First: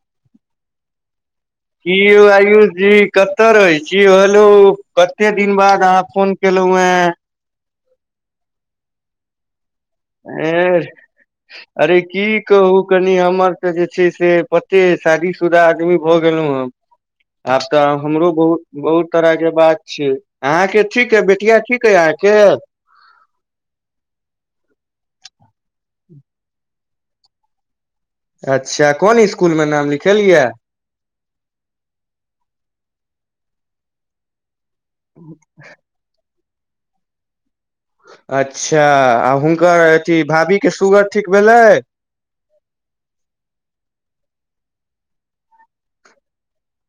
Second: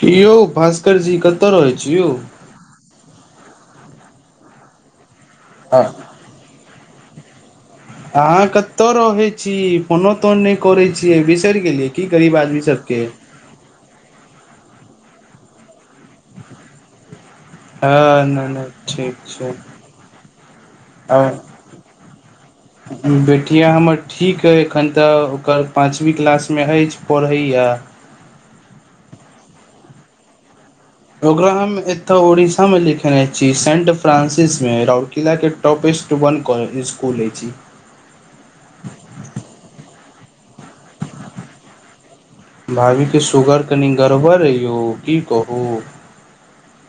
कि यौ भास्करजी कत की यौ आयुष जी कतय रहै छी यौ हेलो कते दिन बाद अहाँ फोन केलऊं है अहाँ कतय रहै छी फोनो तोन नै ए करै छियै बिसैर गेलियै की गरीब आदमी सबके त जे छै से पते शादीशुदा आदमी भऽ गेलहु हेम् आब हँ तऽ हमरो नहि बहुत नहि बहुत ठीक तरह के छै बात छै अहाँके ठीक आ अइ बेटिया ठीक अइ अहाँके बेटिया हमर ठीक अइ एखन तऽ ओकर पाँचवी क्लास मे अछि पढ़ैया अच्छा कोन इसकुल मे नाम लिखेलिया ओकरा हम एतऽ उड़ीसा में लिखेने छी सेंट फ्रांसिस में रौरकिला के टॉपस् टू वन कॉ स्कूल लै छी अच्छा आ हुनकर अथी भाभी के शुगर ठीक भेलै भाभी के सुगर कनि गड़बड़ ऐ यौ कि कहू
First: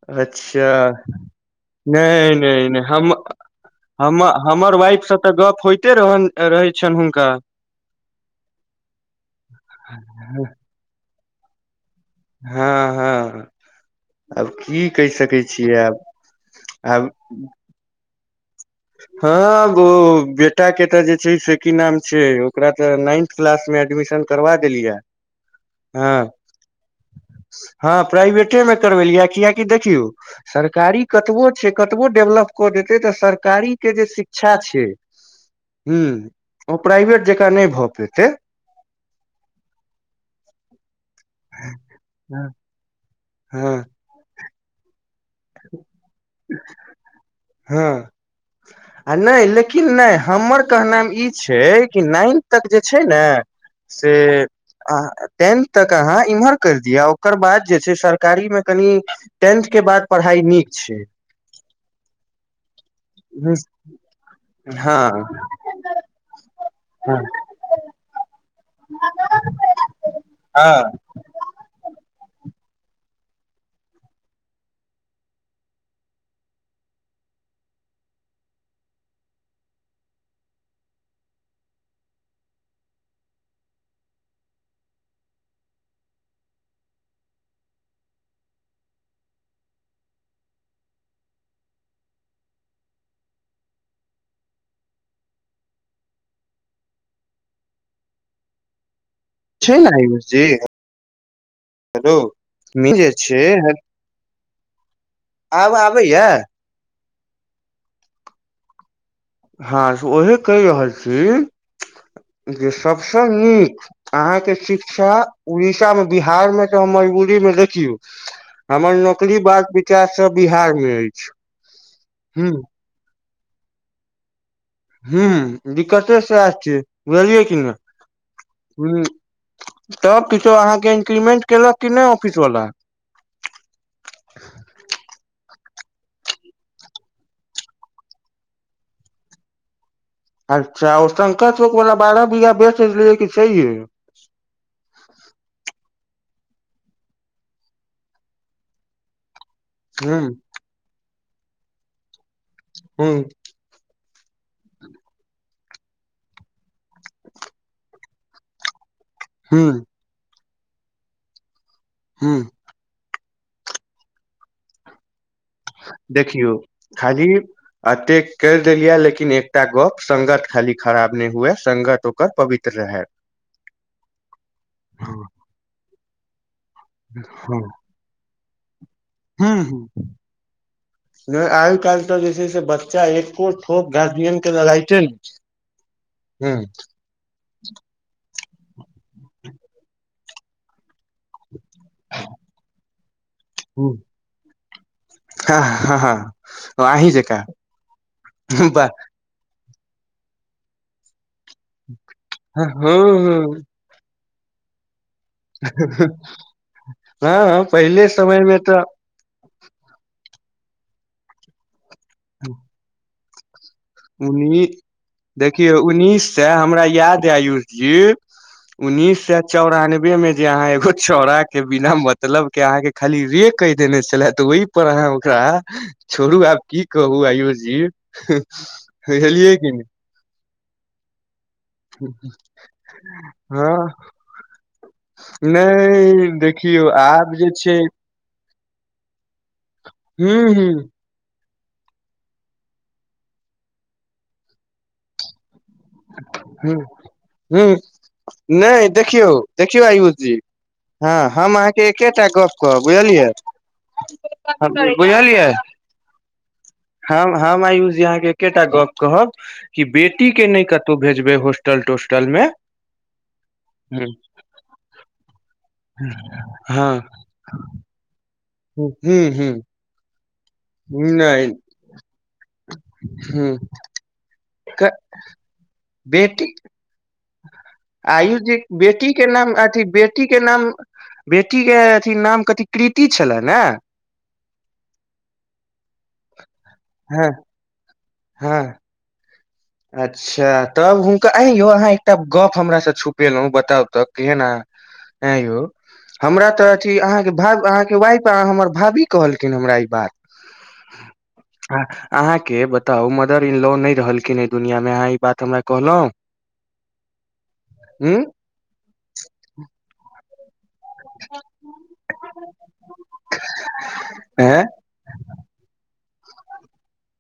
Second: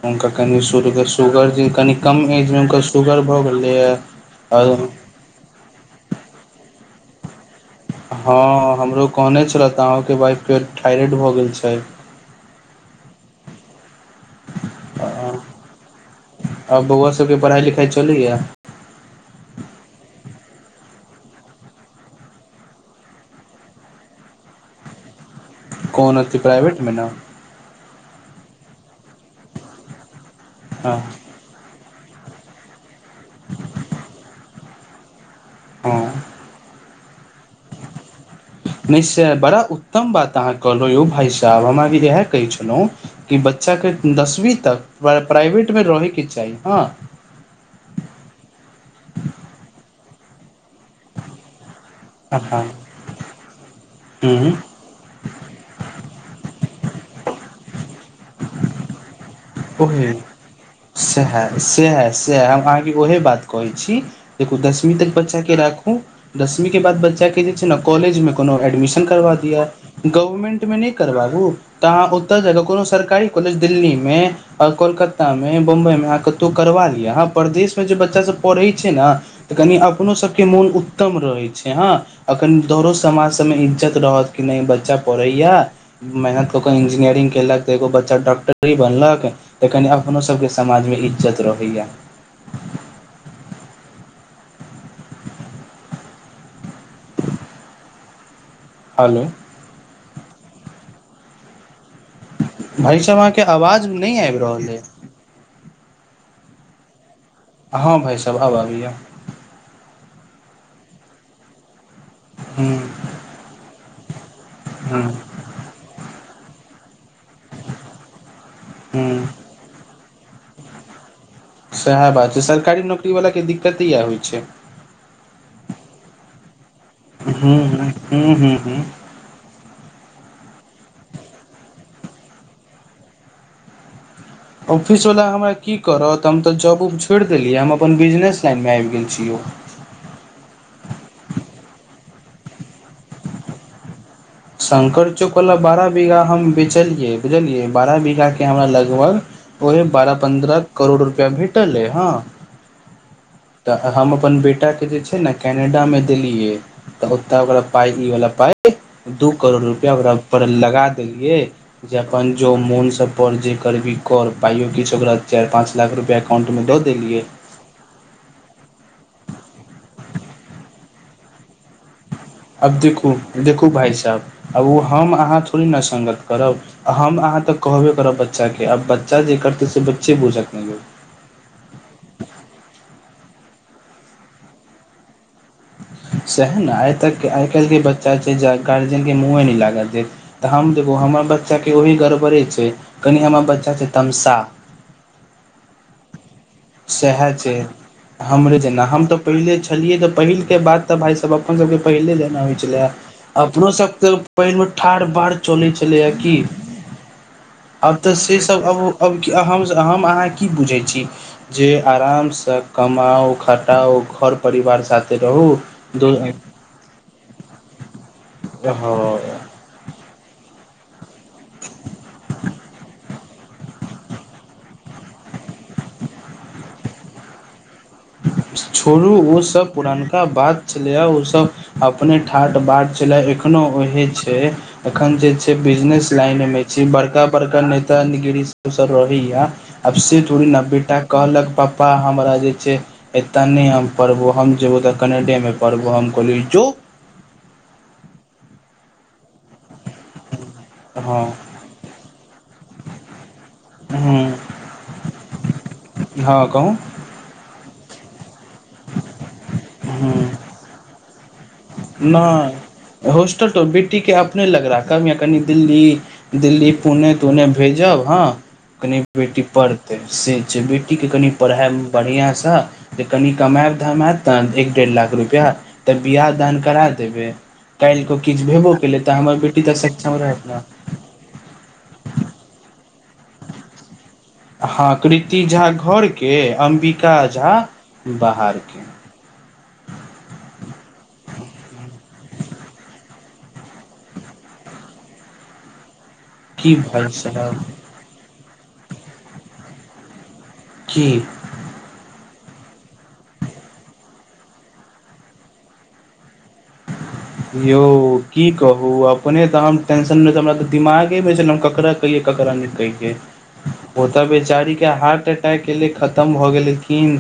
हुनका कनि अच्छा शगऽ शगर जे कनि कम नहि एजमे नहि हुनकर नहि हम शुगर भऽ गेलैए आओ त गप होइते रह रहै छनि हुनका हँ हमरो कहने छलथि अहूँके बाइफ के थायरइड भऽ गेल छै हँ हँ आब की कहि सकै आ छियै आब आब चलियए हँ ओ बेटा के त जे छै से की नाम छै ओकरा तऽ नाइन्थ क्लास मे एडमिशन करबा देलिया कोन अथि प्राइवेट में न हँ प्राइवेटे मे करबेलियै किआकि देखियौ हँ सरकारी कतबो छै कतबो डेवलप क देते तऽ सरकारी के जे शिक्षा छै हू हँ ओ प्राइवेट जकाँ नै भऽ पेतै नै से बड़ा उत्तम बात अहाँ कहलहुं यौ भाय साहब हम अभ इएह कहै हँ छेलऊॅं कि हँ बच्चाके दसवीं तक प्राइवेट मे रहैके चाही हँ हँ आ नै लेकिन नै हमर कहनाम ई छै कि नाइन हँ तक जे छै ने से आ टेन तक अहाँ इम्हर कर दिअ ओकर बाद जे छै सरकारी मे कनि टेन्थ के बाद पढ़ाइ नीक छै सेहे सेहे सेै ओहे बात कहै छी देखू दसवीं तक हँ बच्चा के राखू दसवी के बाद हँ बच्चा के जे जेना कॉलेज मे कोनो एडमिशन करबा दिअ गवर्मेन्ट मे नै हँ करबाबू तऽ अहाँ ओतय जाकऽ कोनो सरकारी कॉलेज दिल्ली मे आ कोलकत्तामे बम्बइमे अहाँ कतहु करबा लिअ अहाँ प्रदेश मे जे बच्चा सभ पढ़ै छै ने तऽ कनि अपनो सभके मोन उत्तम रहैत छै हँ एखन दोरो समाज सभमे इज्जत रहत कि नै बच्चा पढ़ैया मेहनत कऽ कऽ इंजीनियरिंग कयलक तऽ एगो बच्चा डॉक्टरी बनलक त कनि अपनो सभ के समाज मे इज्जत रहैए हालौ छै न आयुष जी हेलो जे भाइसभ अहाँके छै आवाज नै आबि रहल अइ आब आबैया हँ भाइ सभ आब आबैय हँ से उहे कहि रहल छी हूँ जे सबस नीक आहाॅं के हूँ शिक्षा उड़ीसा मे बिहार में त मजबू अय में देखियौ हमर हूँ नौकरी बाद विचार सब बिहार मे अछि सेहे बात छै ह सरकारी नौकरी वाला के दिक्कते इएहे होइ छै ह दिक्कते स आए छियै बुझलियै हूँ की हूँ हूँ हूँ हूँ नहि हॅ तब किछो अहाँके इंक्रीमेंट केलक क नहि ऑफिसवला ऑफिसवला हमरा की करत हम तऽ जॉब उब छोड़ि देलियै हम अपन बिजनेस लाइनमे आबि गेल छीय ओ अच्छा ओ शंकर चौक वालला बारह बीघा बेच लियै क छैहिए शंकर चौकवला बारह बीघा हम बेचलियै बुझलियै बारह बीघाके हमरा लगभग ओहे ह बारह पन्द्रह करोड़ रुपैआ भेटलअय हँ हू तऽ हम अपन बेटाके जे छै ने कैनेडामे देलियै त ओ त ओक पाय ई वला पाय दू करोड़ ह रुपैआ ओकरापर लगा देलियै जे अपन ह जो मोन स कर जे करबी कर पायो किछु ओकरा चारि पाँच लाख रुपैआ अकाउंटमे दऽ देलियै अते कर देलिये लेकिन एकटा गप संगत खाली खराब ने हुए संगत ओकर पवित्र अब रहै देखू देखू भाय साहेब आब ओ हम हं अहाँ थोड़े न सगंत करब हम अहाँ तक हं कहबे करब बच्चाके आब बच्चा जे करतै से बच्चे बुझत नहि यो नहि आइ काल्हि तऽ जे छै से बच्चा एको ठोप गार्जियन के न डराइते छै हूं सह ने आइ तक आइ काल्हि के बच्चा छै गार्जियन के मुँहे नहि लागत तऽ हम देखू हमर बच्चाके ओही गड़बड़े छै कनि हमर बच्चा छै हूं तमशाह हँ हँ हँ अहीं सएह जेका छै हमरे जेना बा हम तऽ पहिले छलियै तऽ पहिलके बात तऽ भाइसभ अपन सबके पहिले लेना होइ हँ छले अपनो सबके पहिल मे ठाढ़ बार चलै छलैया की हँ आब पहिले तऽ से समय मे सब तऽ अब अब हम हम अहाँ की बुझै छी जे आरामसँ कमाउ खटा ताउ घर उन्नी परिवार साथे रहू देखियौ उन्नीस सए हमरा ह [unintelligible] उन्ननीस सए चौरानबे में जे अहाँ एगो चौड़ा के बिना मतलब के अहाँ के खाली रे कहि देने छले त ओहि पर अहाँ ओकरा छोड़ू आब की कहू आयुष जी छोड़ू बुझलियै ओसभ कि नहि पुरनकनका बात छलैए ओसभ अपने ठाट बाट चे एखनो हँ ओहे छै एखन जे छै बिजनेस नहि लाइन मे देखियौ बड़का आब जे बड़का छै नेता निगरी रहै य अबस ोड़ी हूँ हूँ नब्बेटाक कहलक पपा हमरा जे छै एतऽ नहि हम पढ़बौ हम जेबौ तऽ कनेडेमे पर्वो हम कहिलै जौ हू नहि देखियौ देखियौ आयुष जी हँ हम अहाँके एकेटा गप कहब बुझलियै हूँ बुझलियै हँ कहु हम हम आयुष जी अहाँके एकेटा गप कहब कि हूँ बेटी के नहि कतहु भेजबै होस् टोस्टलमे हॉस्टल तो बेटीके अपने लग रहा कभ या कनि दिल्ली दिल्ली हँ पुने तने तून्ने भेजब हँ हूं कनि बेटी हूं पढ़तै से जे बेटीके कनि नहि पढ़ाइमे बढ़िआँसँ जे कनि हूं कमाायब धाम हयत ने एक डेढ़ लाख रुपआ तऽ बियाह दान करा देबे आयोजी बेटी के नाम बेटी तऽ अथी सक्षम बेटी के रहत ने नाम बेटी के अथी नाम कथी कृति छले ने हँ कृति झा घर के अम्बिका हँ झा हँ बाहरके अच्छा तब हुनका आइयौ अहाँ एकटा गप हमरा से छुपेलहुँ बताउ तक केना [unintelligible] ए यौ हमरा तऽ की अथी भाय अहाँके भा साहब अहाँके वाइफ आ हमर भाभी कहलखिन हमरा ई बात की अहाँके बताउ मदर इन लॉ नहि रहलखिन दुनियामे अहाँ ई बात हमरा कहलहुँ यौ हूँ की कहू आब अपने त टेंशन मे हमरा दिमागे मे छैन हम ककड़ा कहियै ककड़ा नै कहियै ओ तऽ ऐं बेैचारी के हार्ट अटैक एलै खतम भऽ गेलखिन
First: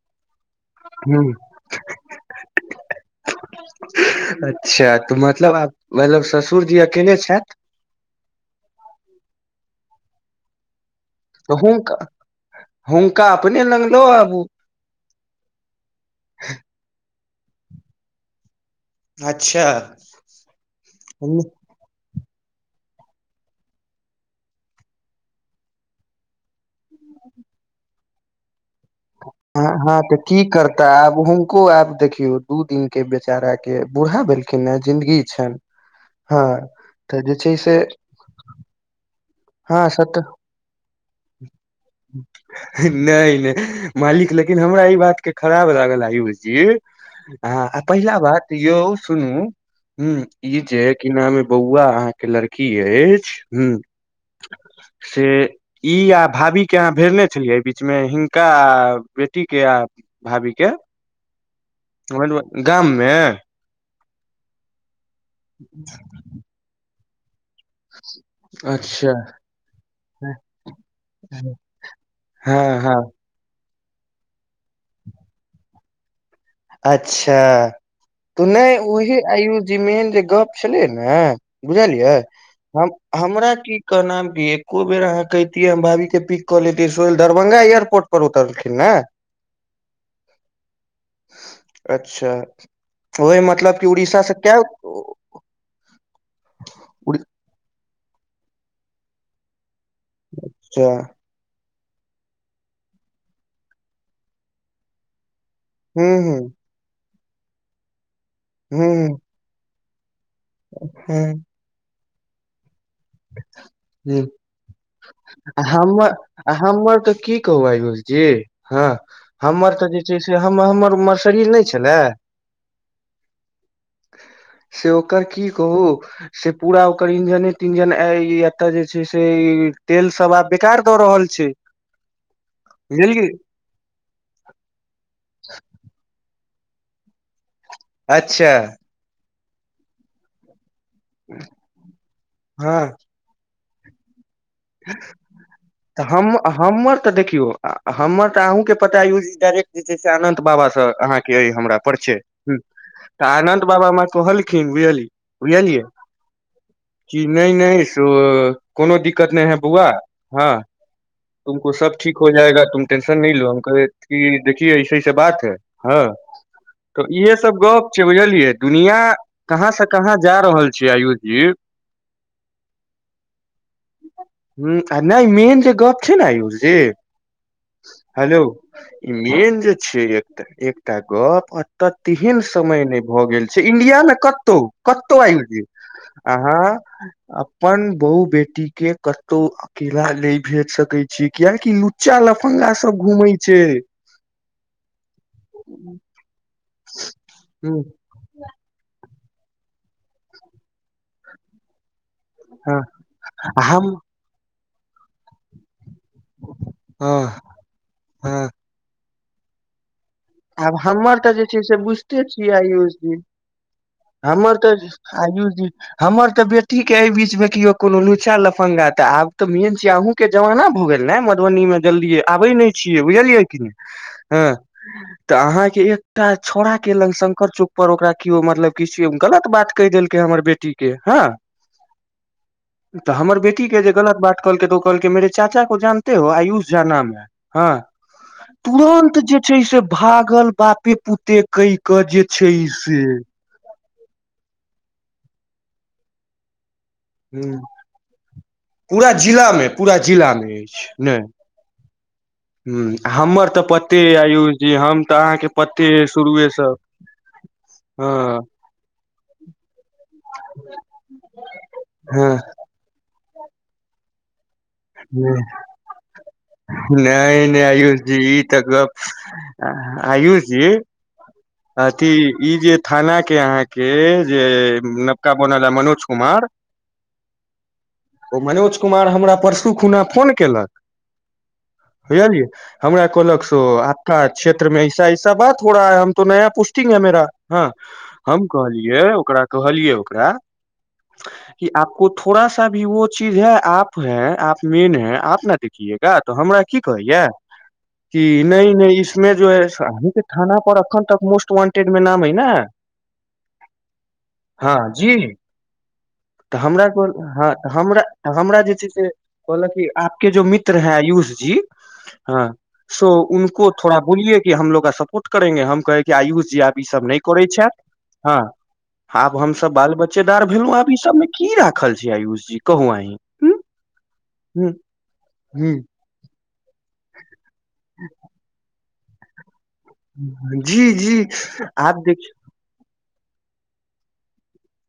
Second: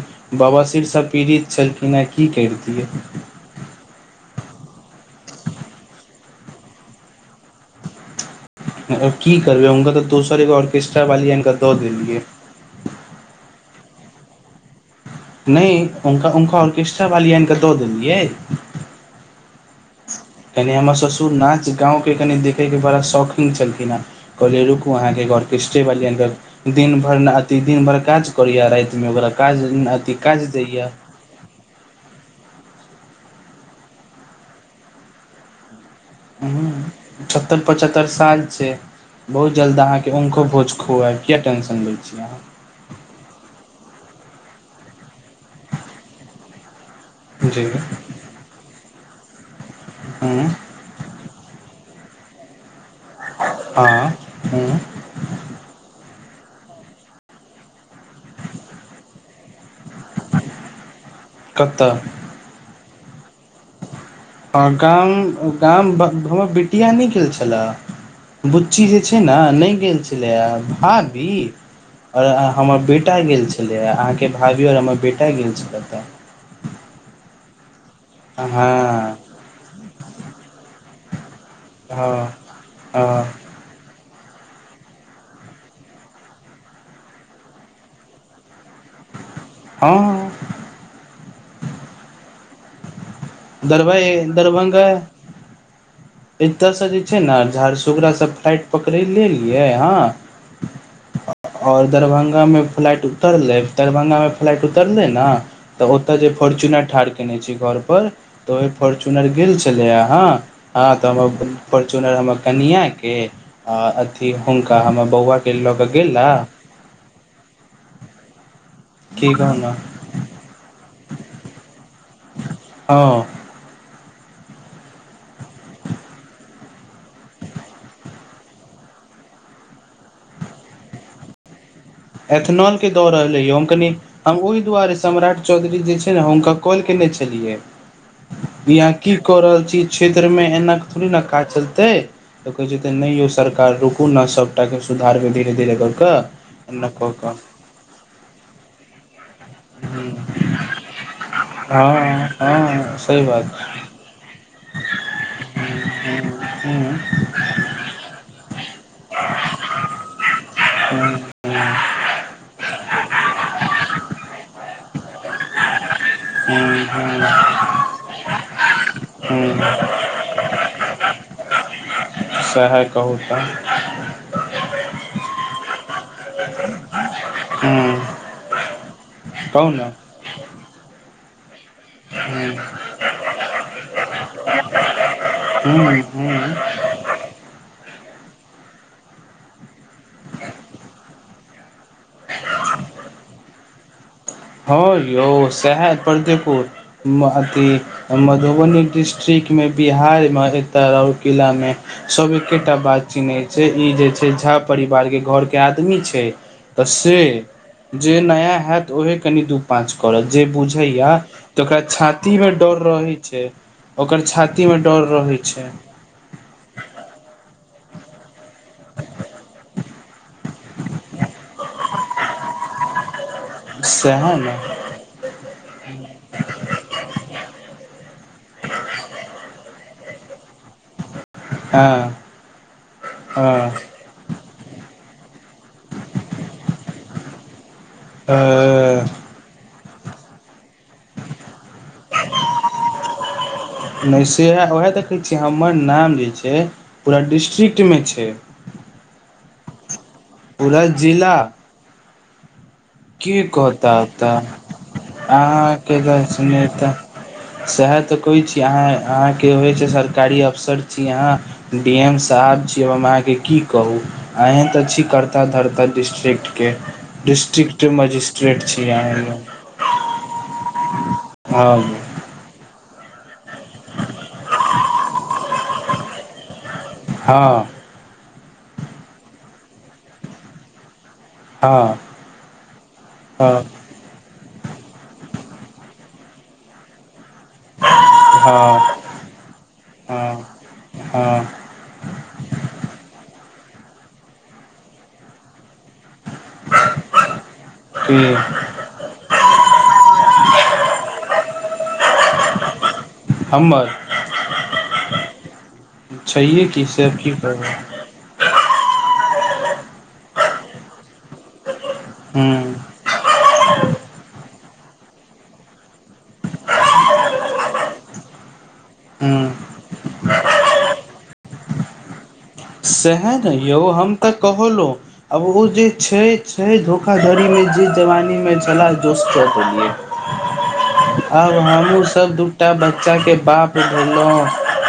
बाबा शिरसँ हूँ पीड़ित छलखिन हें की कैरतियै अच्छा तऽ मतलब आब मतलब ससुर जी अकेले छथि की करबै हुनका तऽ दोसर एगो अर्केस्ट्रा वाली अइन तऽ के दऽ हुनका देलियै हुनका अपने लग लो आबू नहि हुनका हुनका ऑर्केस्ट्रा वाली आनि कऽ दऽ देलियै अच्छा कनी हमर ससुर नाच गाँमके कनि देखैके बड़ा शौकीन छलखिन हें कलेरुकु आहाँके एगो आर किसते दिन भर अति दिन भर काज करैए रातिमे ओकरा काज अथी काज दैए को आब देखियौ दू दिन के बेचारा के बूढ़ा भेलखिन ने जिंन्दगी छनि हँ तऽ हूंम्म जे छै छत्तर से पचहत्तर साल छै बहुत जल्द हँ अहाँके सत उनको भोज खोआएब किए टेंशन लैत छी अहाँ नहि नहि मालिक लेकिन हमरा ई बात के खराब लागल आयूष जी जी हँ आ पहिला बात यौ सुनू हूंम्म हूँ ई जे की नाम यै बौआ अहाँ के लड़की अय हँ हूंम्म से ई आ भाभी के अहाँ भेजने छेलियै एहि बीच मे हिनका आ बेटी के आ भाभी के कतऽ गाममे हँ गाम गाम [unintelligible] हमर बेटिया नहि गेल छलै बुच्ची जे अच्छा छै ने नहि गेल छलैये भाभी आओर हँ हमर हँ बेटा गेल छलै अहाँके भाभी आओर हमर बेटा गेल छलै तऽ अच्छा तऽ हँ नहि उहे आयुषजी मेन जे गप छलै ने बुझलियै हँ हम हँ हमरा की कहनाम की एको बेर अहाँ कहितियै हम भाभी के पिक कऽ लेतियै सोल दरभंगा एयरपोर्ट पर उतरलखिन ने हँ अच्छा तऽ ओहि मतलब कि उड़ीसा दरभइ से कै एतयसँ जे छै ने झड़सूगड़ासँ फ्लाइट पकड़ै लेलियै हँ अच्छा आओर दरभंगा मे फ्लाइट उतरलै दरभंगा मे फ्लाइट उतरलै ने तऽ हूँ ओतय जे हूँ फोर्च्युनर ठाढ़ केने छी घर पर तऽ ओहि हूँ फोर्च्युनर गेल छेलै अहाँ हँ तऽ हूँ हमर फोर्च्युनर हमर कनियाँ के के हूँ अथी हुनका हमर बौआ के लऽ कऽ हमर गेला आ हमर तऽ की कहू आयूष जी हँ की कहू ने हमर तऽ जे से छै से हम हमर हमर मर्सिडिस नहि छलै हँ से ओकर की कहू से पूरा ओकर इंजने इंजन ई एतय जे छै से ई तेल सब आब बेकार दऽ रहल छै एथेनॉलके दऽ बुझलियै रहलै ये हम कनी हम ओहि दुआरे सम्राट चौधरी जे छै ने हुनका कॉल केने छेलियै अच्छा अहाँ की रहल छी क्षेत्र मे एना थोड़ी न काज चलतै तऽ कहै हँ छथिन नै यौ सरकार रुकू ने सबटा के सुधारवै धीरे धीरे द तऽ कऽ हम एना हमर कऽ तऽ कऽ देखियो हमर तऽ अहूँ के पता ये डायरेक्ट जे छै से अनंत बाबा सँ अहाँ के अय हमरा परिचय हँ ह हँ सही तऽ बात अनंत बाबा हमरा कहलखिन बुझल हूँ बुझलियै नहि नहि सो कोनो दिक्कत नहि है बौआ हँ हूंम्म तुमको सब ठीक हो जाएगा तुम टेंशन नहि लो हम कह क देखियए ऐसेऐस बात हँ ह [inaudible] तऽ इहे सब गप छै बुझलियै दुनिया हूँ कहाँ हूँ से कहाँ जा रहल छीयै आयुष जी सै है कहू तऽ ह आ नहि मेन जे गप छै ने आयुष जी हूँ हेलो ई मेन कहू जे ने छै एकटा एकटा गप तऽ तेहन समय ने भए गेल छै इंडिया मे कतहु कतौ आय जे हू हूँ अपन बहु बेटी के कतौ अकेला नहि भेज सकै छी कियकि लुचा लफंगा सब घूमेै छै ह यौ शैहा परर्देपुरथी ह मधुबनी डिस्ट्रिक्टमे बिहारमे एतऽ रौरकिलामे सब एकेटा ह बात चिन्हैत छै ई हम जे छै झा परिवार के घर के आदमी छै तऽ हँ से जे हँ नया होयत ओहे कनि दु पाँच करत जे आब बुझैया हमर जे छै तऽ से ओकरा बुझिते छाती मे छियै डर आयुष रहै जी छै ओकर हमर छाती मे तऽ डर रहैत आयुष छै जी हमर त बेटी के ए बीच में कोनो लुचा लफंगा दरभंगा तऽ आब तऽ मेन छिय अहूँके जमाना भऽ गेल ने मधुबनी मे जल्दी आबे नहि छियै बुझलियै की नहि सेहै ने हँ [unintelligible] तऽ अहाँ के एकटा छौड़ा केेलंग शंकर चौक पर ओकरा केओ मतलब किछ गलत बात कहि देलक हमर बेटी के हँ हँ तऽ हमर बेटी हँ के जे गलत बात कहलकै तऽ ओ कहलक मेरे चाचा को जानते हो आयुष झा नाम है हँ हँ, तुरन्त जे छै से भागल बापे पुते कइ क जे छै से नहि सेहै उहै देखै छियै हमर नाम जे छै पूरा डिस्ट्रिक्टमे छै पूरा जिला में पूरा जिला मे पुरा अछि नहि जिला की हमर तऽ कहता पते यै तऽ आयुष जी हम तऽ अहाँके पते है शुरुए सँ सहै तऽ कहय छी अहाँ अहाँ के होइ छै सरकारी अफसर छी यहाँ डी एम हँ साहब छी [inaudible] छी करता धरता डिस्ट्रिक्ट के नहि नहि डिस्ट्रिक्ट आयुष जी इ त मजिस्ट्रेट छी अहाँ गप आयुषजी हँ अथी ई जे थाना के अहाँके जे नवका बनला मनोज कुमार हँ ओ मनोज कुमार हमरा परसू खुना फोन केलक हँ भैया जी हमरा कहलक आपका क्षेत्र मे ऐसा ऐसा बात हो रहा है तो ना पुस्टिंग है मेरा हँ हम हँ हँ कहलियै ओकरा कहलियै ओकरा हँ हँ कि आपको थोड़ा सा भी वो चीज है आप है आप मेन है आप न देखिए तो हमरा की कहैया की कि नहि नहि इसमे जो है अहीं के थाना पर अखन तक मोस्ट वंटेड मे नाम है ने हमर ह जी तऽ छैहे की हमरा से कोल की हँ तऽ करबै हँ हमरा तऽ हमरा जे छै से कहलक क आपके जो मित्र है आयुष जी हँ हूँ सो उको थोड़ा बोलिए कि हमलोगा सपोर्ट करेंगे हम कह आयुष जी आब ई सब नहि करै छथ हँ आब हूँ हमस बाल बच्चेदार भेलहु आब ई सबमे की राखल छी आयुस सहे ने यौ हम तऽ हूँ कहलो आब ओ हूँ जे छै छै धोखाधड़ीमे जीत जवानीमे चला जोश च देलियै जी जी आ देख एकटा बच्चा के बाप भेलौ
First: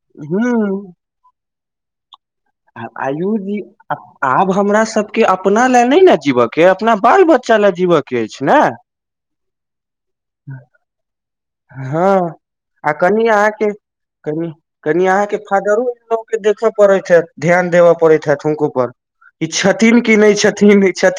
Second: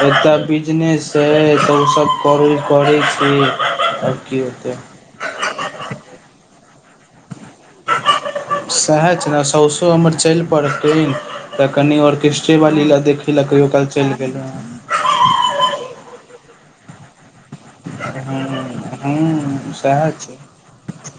एकटा हूँ बिजनेस हे तऽ ओ सब करू आयु जी आब हमरा सब के अपना ले नहि ने जीव के अपना बाल बच्चा लए जीवय के अछि न सएह छलै सौसो हमर चैल पड़तैन तऽ कनि हँ ऑर्केस्ट्रे वाली आ लऽ कनि देखी लए कहियो अहाँके काल चैल कनि गेलोह कनि अहाँ के फादरो सब के देखऽ पड़े हैत ध्यान देबऽ पड़ैत हँ हैत हुनको पर ई हँ छथिन सएह कि नहि छै छथिन ई छथिन